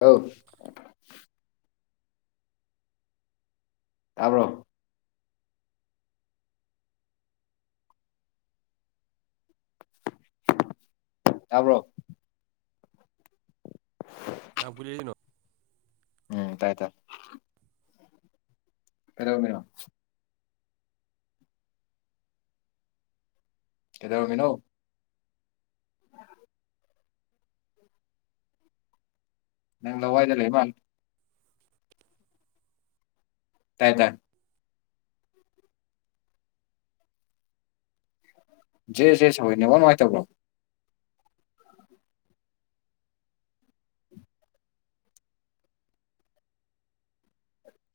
ꯑꯥꯎ [inaudible] ꯇꯥꯕ꯭ꯔꯣ ꯇꯥꯕ꯭ꯔꯣ ꯀꯌꯥꯝ ꯀꯨꯏꯅ ꯂꯩꯗꯨꯢꯅꯣ ꯎꯝ ꯇꯥꯏ ꯇꯥꯢ ꯀꯩꯗꯧꯔꯝꯃꯤꯅꯣ ꯀꯩꯗꯧꯔꯝꯃꯤꯅꯣ ꯅꯪ ꯂꯋꯥꯏꯗ ꯂꯩ ꯃꯥꯂꯤ ꯀꯥꯢꯗ ꯖꯦ ꯖꯦ ꯁꯧꯌꯦ ꯅꯦꯠꯋꯥꯛ ꯅꯨꯡꯉꯥꯏꯇꯕ꯭ꯔꯣ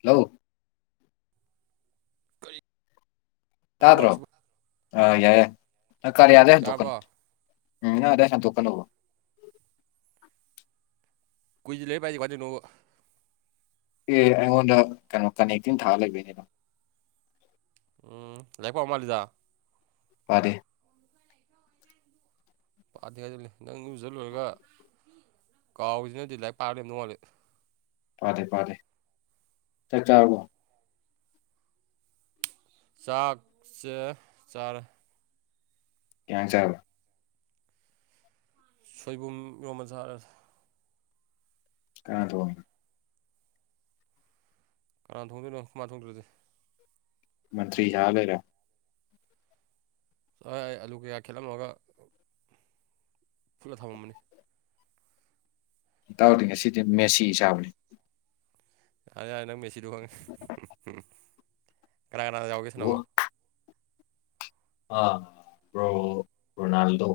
ꯍꯜꯂꯣ ꯀꯔꯤ ꯇꯥꯕ꯭ꯔꯣ ꯅꯦꯠꯋꯥꯛꯁꯤꯕꯨ ꯑ ꯌꯥꯏ ꯌꯥꯏ ꯅꯪ ꯀꯥꯔꯌꯥꯗꯩ ꯍꯦꯟꯗꯣꯛꯀꯅꯣ ꯌꯥꯔꯕꯣ ꯎꯝ ꯅꯪ ꯑꯗꯨꯗꯩ ꯍꯟꯇꯣꯛꯀꯅꯣꯕ ꯀꯨꯏꯖꯤꯜꯂꯦ ꯕꯥꯏ [unintelligible] ꯀꯃꯥꯢ ꯇꯧꯔꯤꯅꯣꯕ ꯑꯦ ꯑꯩꯉꯣꯟꯗ ꯀꯩꯅꯣ ꯀꯅꯦꯛꯇꯤꯡ ꯊꯥꯔ ꯂꯩꯕꯩꯅꯦ ꯎꯝ ꯂꯥꯢꯔꯤꯛ ꯄꯥꯕ ꯃꯥꯜꯂꯤꯗ ꯄꯥꯗꯦ ꯄꯥꯗꯦ ꯍꯥꯏꯖꯤꯜꯂꯦ ꯅꯪ ꯢꯔꯨꯖ ꯂꯣꯏꯔꯒ ꯀꯥꯎꯔꯤꯖꯤꯅꯗꯤ ꯅꯪ ꯂꯥꯏꯔꯤꯛ ꯄꯥꯔ ꯂꯩꯔꯝꯗꯧ ꯃꯥꯜꯂꯦ ꯄꯥꯗꯦ ꯄꯥꯗꯦ ꯆꯥꯛ ꯆꯥꯔꯕꯣ ꯆꯥꯛꯁꯦ ꯆꯥꯔꯦ ꯀꯩ ꯌꯦꯟꯁꯥꯡ ꯆꯥꯔꯕ ꯁꯣꯏꯕꯨꯝ ꯏꯔꯣꯝꯕ ꯆꯥꯔꯦ ꯀꯅꯥ ꯇꯣꯡꯉꯤꯅꯣ ꯀꯅꯥꯅ ꯊꯣꯡꯗꯣꯏꯅꯣ ꯑꯈꯣꯏ ꯃꯥ ꯊꯣꯡꯗ꯭ꯔꯗꯤ ꯃꯟꯇ꯭ꯔꯤ ꯁꯥꯔ ꯂꯩꯔꯦ ꯍꯣꯏ ꯑꯂꯨ ꯀꯌꯥ ꯈꯦꯠꯂꯝꯃꯒ ꯐꯨꯠꯂ ꯊꯝꯃꯝꯕꯅꯤ ꯢꯇꯥꯎꯗꯤ ꯉꯁꯤꯗꯤ ꯃꯦꯁꯤ ꯁꯥꯕꯅꯦ ꯌꯥꯔꯦ ꯌꯥꯔꯦ ꯅꯪ ꯃꯦꯁꯤꯗꯣ ꯈꯪꯉꯦ ꯀꯅꯥ ꯀꯅꯥ ꯌꯥꯎꯒꯦ ꯁꯥꯟꯅꯕ ꯑ ꯕ꯭ꯔꯣ ꯔꯣꯅꯥꯜꯗꯣ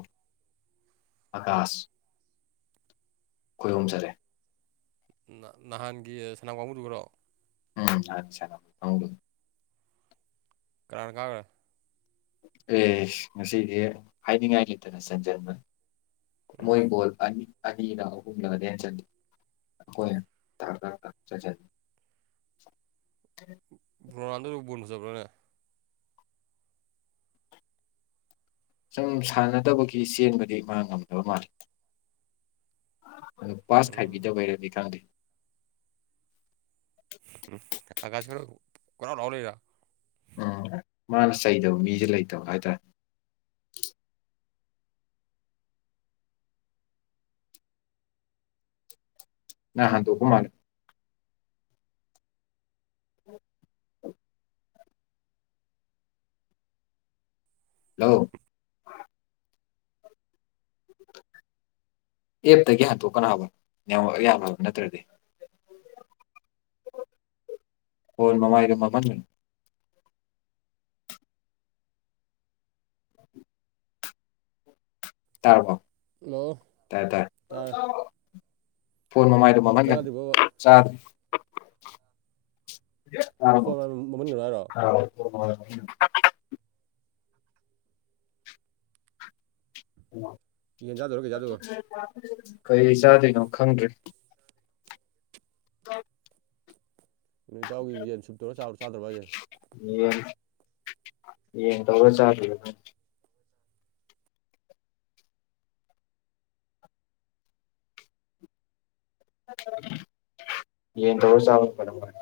ꯑꯀꯥꯁ ꯈꯣꯏ ꯑꯍꯨꯝ ꯆꯠꯂꯦ ꯅꯍꯥꯟꯒꯤ ꯁꯅꯥꯕ ꯀꯥꯡꯕꯨꯗꯨꯒꯔꯣ ꯎꯝ ꯅꯍꯥꯟ ꯁꯥꯟꯅꯕ ꯀꯪꯕꯨꯗꯨꯅꯅꯦ ꯀꯅꯅꯥ ꯀꯥꯒ꯭ꯔꯦ ꯑꯦꯁ ꯉꯁꯤꯗꯤ ꯍꯥꯏꯅꯤꯡꯉꯥꯏ ꯂꯩꯇꯅ ꯁꯟꯖꯟꯕꯅꯦ ꯎꯝ ꯃꯣꯏ ꯒꯣꯜ ꯑꯅꯤ ꯑꯅꯤꯔ ꯑꯍꯨꯝꯂ [unintelligible] [unintelligible] [unintelligible] ꯆꯠꯂꯤ ꯑꯩꯈꯣꯏ ꯊꯥꯛ ꯊꯥꯛ ꯆꯠꯆ ꯔꯣꯅꯥꯜꯗꯣꯕꯨ ꯕꯣꯜ ꯐꯖꯕ꯭ꯔꯣꯅꯦ ꯁꯨꯝ ꯁꯥꯟꯅꯗꯕꯒꯤ ꯆꯦꯟꯕꯗꯤ ꯃꯥ ꯉꯝꯗꯕ ꯃꯥꯜꯂꯤ ꯄꯥꯁ ꯎꯝ ꯈꯥꯏꯕꯤꯗꯕꯩꯔꯥꯗꯤ ꯈꯪꯗꯦ [unintelligible] ꯀꯣꯏꯂꯥꯎ ꯂꯥꯎ ꯂꯩꯔꯣ ꯑꯥ ꯃꯥꯅ ꯆꯩꯗꯕ ꯃꯤꯒ ꯂꯩꯇꯕ ꯍꯥꯏꯇꯥꯔꯦ ꯅꯥ ꯍꯥꯟꯗꯣꯛꯄ ꯃꯥꯂꯦ ꯍꯂꯣ ꯑꯦꯞꯇꯒꯤ ꯍꯟꯇꯣꯛꯀꯅꯥꯎꯕ ꯅꯦꯠꯋꯔꯛ ꯌꯥꯕ꯭ꯔ ꯅꯠꯇ꯭ꯔꯗꯤ ꯐꯣꯟ ꯃꯃꯥꯏꯗꯣ ꯃꯝꯃꯟꯒꯅꯨ ꯇꯥꯔꯕꯣ ꯍꯜꯂꯣ ꯇꯥꯏꯌꯦ ꯇꯥꯏꯌꯦ ꯇꯥꯔꯦ ꯇꯥꯆꯧ ꯐꯣꯟ ꯃꯃꯥꯏꯗꯣ ꯆꯥꯛ ꯃꯝꯍꯟꯒꯅꯣ ꯆꯥꯗ꯭ꯔꯤꯕꯣꯕ ꯆꯥꯗ꯭ꯔꯤ ꯇꯥꯔꯕꯣ ꯐꯣꯟ ꯃꯃꯟ ꯀꯩꯅꯣ ꯍꯥꯏꯔꯣ [unintelligible] ꯌꯦꯟ ꯆꯥꯗꯣꯏꯔꯣ ꯀꯩ ꯆꯥꯗꯣꯏꯕ ꯀꯩ ꯆꯥꯗꯣꯏꯅꯣ ꯈꯪꯗ꯭ꯔꯦ [inaudible] ꯅꯏꯇꯥꯎꯒꯤ ꯌꯦꯟ ꯁꯨꯞꯇꯧꯔ ꯆꯥꯕꯗꯣ ꯆꯥꯗ꯭ꯔꯕꯣ ꯍꯥꯏꯁꯦ ꯌꯦꯟ ꯌꯦꯟ ꯇꯧꯔ ꯆꯥꯗ꯭ꯔꯤꯕ ꯈꯪ ꯌꯦꯟ ꯇꯧꯔ ꯆꯥꯕꯅ ꯐꯗꯧ ꯃꯥꯜꯂꯦ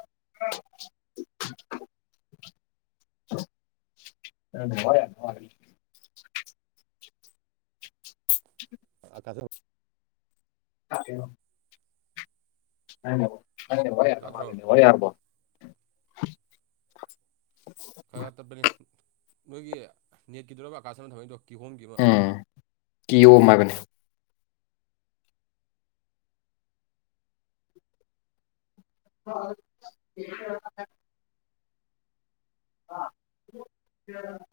[unintelligible] [unintelligible] [unintelligible] [unintelligible] ꯍꯣꯔꯦꯟ ꯇꯥꯗ꯭ꯔꯣ ꯌꯥꯔꯕꯣ ꯈꯒꯥ ꯇꯠꯄꯅꯦ ꯅꯣꯏꯒꯤ ꯅꯦꯠꯀꯤꯗꯨꯔꯥꯕ ꯑꯀꯥꯁꯅ ꯊꯝꯃꯛꯏꯗꯣ ꯀꯤꯍꯣꯝꯒꯤ ꯑꯃꯥ ꯎꯝ ꯀꯤꯌꯣꯝ ꯍꯥꯏꯕꯅꯦ [unintelligible] [unintelligible]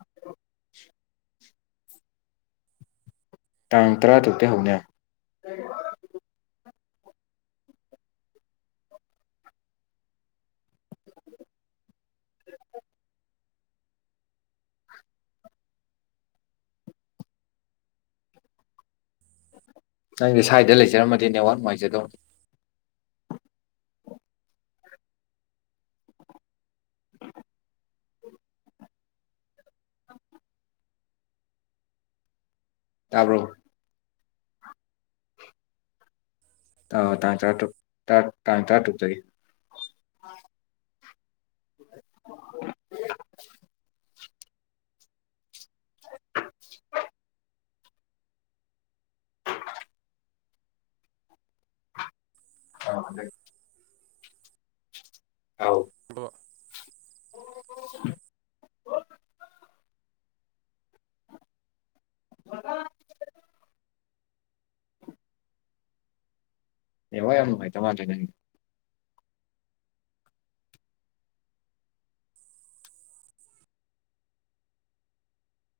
ꯇꯥꯡ ꯇꯔꯥ ꯇꯔꯨꯛꯇꯩ ꯍꯧꯅꯤꯍꯥꯏꯝ [inaudible] ꯅꯪꯖꯦ ꯁ꯭ꯥꯏꯗ ꯂꯩꯖꯔꯝꯃꯗꯤ ꯅꯦꯠꯋꯥꯔꯛ ꯅꯨꯡꯉꯥꯏꯖꯗꯧꯅꯤ [inaudible] ꯇꯥꯕ꯭ꯔꯣ ꯑꯥ ꯇꯥꯡ ꯇꯥꯔꯇꯔꯨꯡ ꯇꯥ ꯇꯥꯡ ꯇꯥꯇꯔꯨꯡꯇꯒꯤ [inaudible] ꯑꯥꯎ ꯕꯣ [inaudible] ꯋꯥꯊꯥ ꯅꯦꯋꯥꯔꯛ ꯌꯥꯝ ꯅꯨꯉꯥꯏꯇ ꯃꯥꯂꯦ ꯅꯪꯒꯤ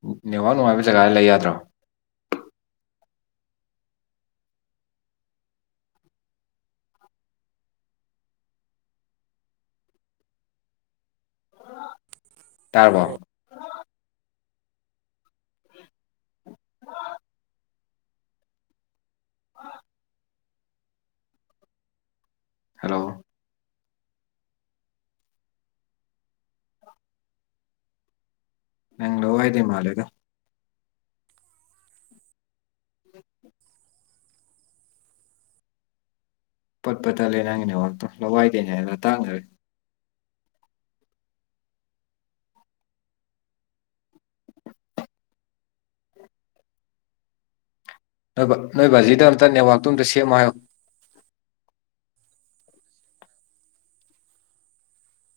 ꯑꯨ ꯅꯦꯋꯥꯔꯛ ꯅꯨꯡꯉꯥꯏꯕ ꯖꯒꯥꯗ ꯂꯩ ꯌꯥꯗ꯭ꯔꯣ ꯇꯥꯔꯕꯣ ꯍꯂꯣ ꯅꯪ ꯂꯋꯥꯏꯗꯩ ꯃꯥꯂꯦꯗ [inaudible] ꯄꯠꯄꯠ ꯇꯠꯂꯦ ꯅꯪꯒꯤ ꯅꯦꯋꯥꯔꯛꯇꯣ ꯂꯋꯥꯏꯗꯩꯅꯦ ꯍꯥꯏꯕ ꯑꯇꯥꯛꯅꯔꯦ ꯅꯣꯏꯕ ꯅꯣꯏ ꯕꯥꯖꯤꯗ ꯑꯝꯇ ꯅꯦꯠꯋꯥꯔꯛꯇꯣ ꯑꯝꯇ ꯁꯦꯝꯃꯣ ꯍꯥꯏꯌꯣ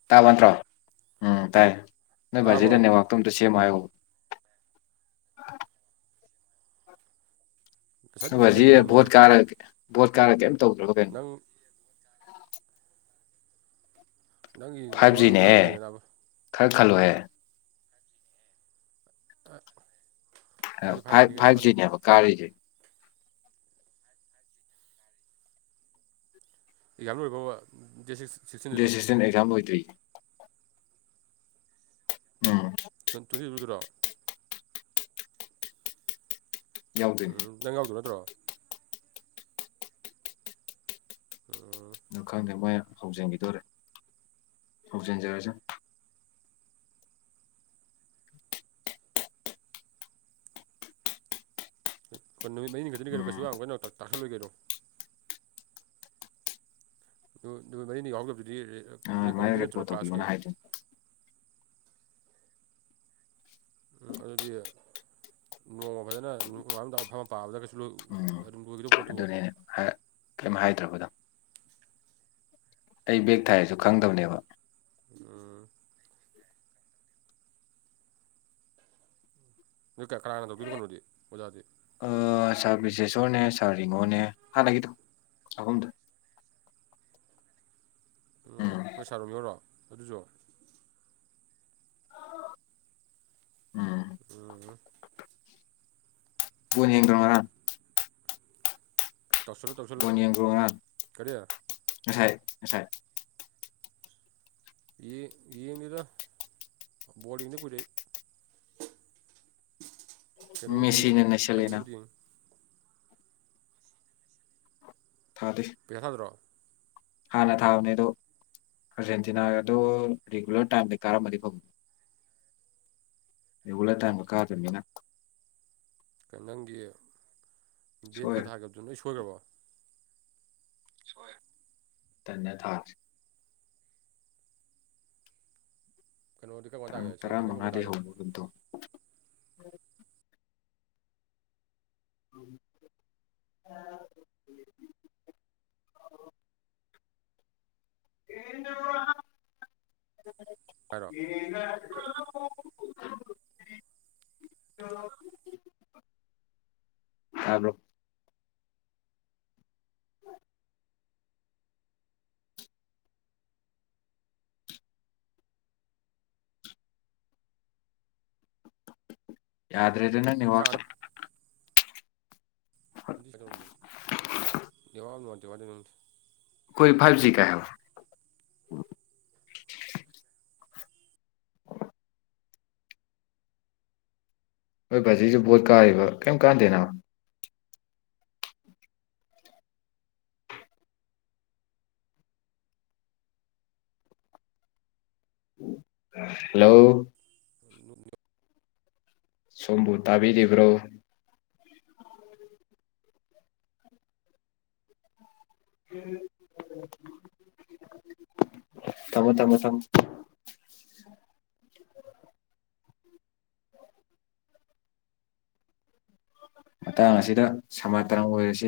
ꯇꯥꯕ ꯅꯠꯇ꯭ꯔꯣ ꯎꯝ ꯇꯥꯏ ꯅꯣꯏ ꯇꯥꯔꯕꯣ ꯕꯥꯖꯤꯗ ꯅꯦꯠꯋꯥꯛꯇꯣ ꯑꯝꯇ ꯁꯦꯝꯃꯣ ꯍꯥꯏꯌꯣꯕ ꯉꯁꯥꯏ ꯅꯣꯏ ꯅꯨꯡꯊꯤꯟꯗꯤ ꯕꯥꯖꯤ ꯀꯩꯝ ꯚꯣꯠ ꯇꯧꯗꯕꯅꯤꯅꯦ ꯀꯥꯔꯒ ꯚꯣꯠ ꯀꯥꯔ ꯀꯦꯝ ꯇꯧꯗ꯭ꯔꯕ ꯀꯩꯅꯣ ꯅꯪ ꯅꯪꯒꯤ ꯐꯥꯏꯚ ꯅꯦꯠꯋꯥꯛꯅ ꯑꯣꯏꯗꯣꯏꯔꯥ ꯖꯤꯅꯦꯍꯦ ꯅꯪ ꯂꯩꯗꯅꯕ ꯈꯔ ꯈꯜꯂꯣꯍꯦ [unintelligible] ꯑꯞ ꯑꯩꯗꯤ ꯖꯤꯅꯤ ꯐꯥꯏꯚ ꯀꯩꯅꯣ ꯆꯞ ꯐꯥꯏꯚ ꯃꯥꯟꯅꯩ ꯖꯤꯅꯦꯕ ꯀꯥꯔꯤꯖꯦ ꯑꯦꯖꯥꯝ ꯂꯣꯔꯕꯕꯥ ꯗꯦꯠ [unintelligible] ꯗꯦꯠ ꯁꯤꯛꯁꯇꯤꯟ ꯑꯦꯛꯖꯥꯝ ꯂꯣꯏꯗ꯭ꯔꯤ ꯎꯝ ꯇꯨ ꯇ꯭ꯋꯦꯟ [unintelligible] ꯌꯥꯎꯗꯣꯏꯅꯤ ꯎꯝ ꯅꯪ ꯌꯥꯎꯗꯣꯢ ꯅꯠꯇ꯭ꯔꯣ ꯑꯝ ꯑ ꯈꯪꯗꯦ ꯃꯣꯏ ꯍꯧꯖꯤꯟꯒꯤꯗꯣꯔꯦ ꯍꯧꯖꯟꯖꯔꯁꯅꯨ ꯅꯨꯠꯅꯤꯠ ꯃꯔꯤꯅꯤ ꯈꯛꯇꯅꯤ ꯀꯩꯅꯣ ꯀꯩꯁꯨ ꯎꯝ ꯌꯥꯝ ꯀꯟꯅ ꯇꯥꯛꯁꯜꯂꯣꯏ ꯀꯩꯅꯣ ꯑꯗꯨ ꯅꯨꯃꯤꯠ ꯃꯔꯤꯅꯤ ꯌꯥꯎꯗꯕꯗꯨꯗꯤ ꯔꯦ-ꯔꯦꯀꯣꯔꯗ ꯑꯗꯨꯃꯥꯏꯅ ꯂꯩꯗꯣꯏ ꯅꯠꯇ꯭ꯔꯣ ꯔꯦꯀꯣꯔꯠ ꯇꯧꯕꯤꯌꯣꯅ ꯀ꯭ꯂꯥꯁꯀꯤ ꯍꯥꯏꯗꯣꯏꯅꯤ ꯎꯝ ꯑꯗꯨꯗꯤ ꯅꯣꯡꯃ ꯐꯖꯅ ꯅꯣꯉꯥꯟ ꯅꯨꯃꯤꯠ ꯇꯥꯕꯐꯥꯎ ꯐꯥꯝꯃ ꯄꯥꯕꯗ ꯀꯩꯁꯨ ꯑꯗꯨꯝ ꯂꯣꯏꯒꯗꯧ ꯑꯗꯨꯅꯦꯅꯦ [unintelligible] ꯀꯩꯝ ꯍꯥꯏꯗ꯭ꯔꯕ ꯑꯗꯣ ꯑꯩ ꯕꯦꯛ ꯊꯥꯏꯁꯨ ꯈꯪꯗꯕꯅꯦꯕ ꯎꯝ ꯅꯣꯏ ꯀꯅꯥ ꯀꯅꯥ ꯇꯧꯗꯨꯏꯅꯣ ꯀꯩꯅꯣꯗꯤ ꯑꯣꯖꯥꯗꯤ ꯑ ꯁꯥꯔ ꯕꯤꯁꯦꯁꯣꯔꯅꯦ ꯁꯥꯔ ꯔꯤꯡꯒꯣꯅꯦ ꯍꯥꯟꯅꯒꯤꯗꯣ ꯑꯍꯨꯝꯗꯨ ꯎꯝ ꯅꯣꯏ ꯁꯥꯔ ꯔꯣꯃꯤꯌꯣ ꯔꯣ ꯑꯗꯨꯁꯨ ꯎꯝ ꯎꯝ ꯍꯨꯝ ꯕꯣꯜ ꯌꯦꯡꯗ꯭ꯔꯣ ꯉꯔꯥꯡ ꯇꯧꯁꯜꯂꯣ ꯇꯧꯁꯜꯂꯣ ꯕꯣꯜ ꯌꯦꯡꯕ꯭ꯔꯣ ꯉꯔꯥꯡ ꯀꯔꯤ ꯉꯁꯥꯏ ꯉꯁꯥꯏ ꯌꯦ ꯌꯦꯡꯗꯦꯗ ꯕꯣꯜ ꯌꯦꯡꯗ ꯀꯨꯏꯔꯦ ꯀꯩꯅꯣꯕꯨꯗꯤ ꯃꯦꯁꯤꯅ ꯌꯦꯡꯅꯤ ꯅꯩꯁꯜꯂꯦꯅ ꯐꯥꯏꯅꯦꯜꯕꯨꯗꯤ ꯌꯦꯡꯅꯤ ꯊꯥꯗꯦ ꯄꯦꯍꯜꯂꯣ [unintelligible] ꯍꯥꯟꯅ ꯊꯥꯕꯅꯦ ꯑꯗꯣ ꯑꯔꯖꯦꯟꯇꯤꯅꯥꯗꯣ ꯔꯤꯒꯨꯂꯔ ꯇꯥꯏꯝꯗ ꯀꯥꯔꯝꯃꯗꯤ ꯀꯣ ꯔꯤꯒꯨꯂꯔ ꯇꯥꯏꯝꯗ ꯀꯥꯗꯕꯅꯤꯅ ꯀꯩꯅꯣ ꯅꯪꯒꯤ ꯕꯦꯠꯀ ꯁꯣꯏꯔꯦ ꯊꯥꯒꯤꯕꯗꯨ ꯂꯣꯏ ꯁꯣꯏꯒ꯭ꯔꯕꯣ ꯇꯟꯅ ꯊꯥꯗ꯭ꯔꯦ ꯀꯩꯅꯣꯗꯤ ꯀꯝ ꯀꯥꯟ ꯇꯥꯡ ꯇꯥꯒꯦ ꯁꯦꯃꯤ ꯐꯥꯏꯅꯦꯜ ꯀꯔꯝꯒꯥꯟ ꯇꯔꯥꯃꯉꯥꯗꯒꯤ ꯇꯥꯒꯦ ꯍꯧꯕ ꯀꯩꯅꯣꯝ ꯇꯧ [unintelligible] [inaudible] [unintelligible] [inaudible] ꯍꯥꯏꯔꯣ ꯌꯦꯡ [unintelligible] [unintelligible] ꯇꯥꯕ꯭ꯔꯣ ꯌꯥꯗ꯭ꯔꯦꯗ ꯅꯪ ꯇꯔꯥ ꯅꯦꯠꯋꯥꯛꯇꯣ [unintelligible] ꯅꯦꯠꯋꯥꯛ ꯅꯨꯡꯉꯥꯢꯇꯦ ꯀꯃꯥꯢ ꯇꯧꯔꯤꯅꯣ ꯈꯪꯗꯦ ꯑꯩꯈꯣꯏ ꯐꯥꯏꯚ ꯖꯤ ꯀꯥꯏ ꯍꯥꯏꯕ ꯅꯣꯏ ꯕꯥꯖꯤꯁꯨ ꯕꯣꯠ ꯀꯥꯔꯤꯕ ꯀꯩꯝ ꯀꯥꯟꯗꯦ ꯅꯕꯥ ꯍꯜꯂꯣ [unintelligible] ꯁꯣꯝꯕꯨ ꯇꯥꯕꯤꯔꯤꯕ꯭ꯔꯣ [inaudible] ꯊꯃꯣ ꯊꯃꯣ ꯊꯃꯣ ꯃꯇꯥꯡ ꯑꯁꯤꯗ ꯁꯃꯥꯇꯔꯪ ꯑꯣꯏꯔꯁꯤ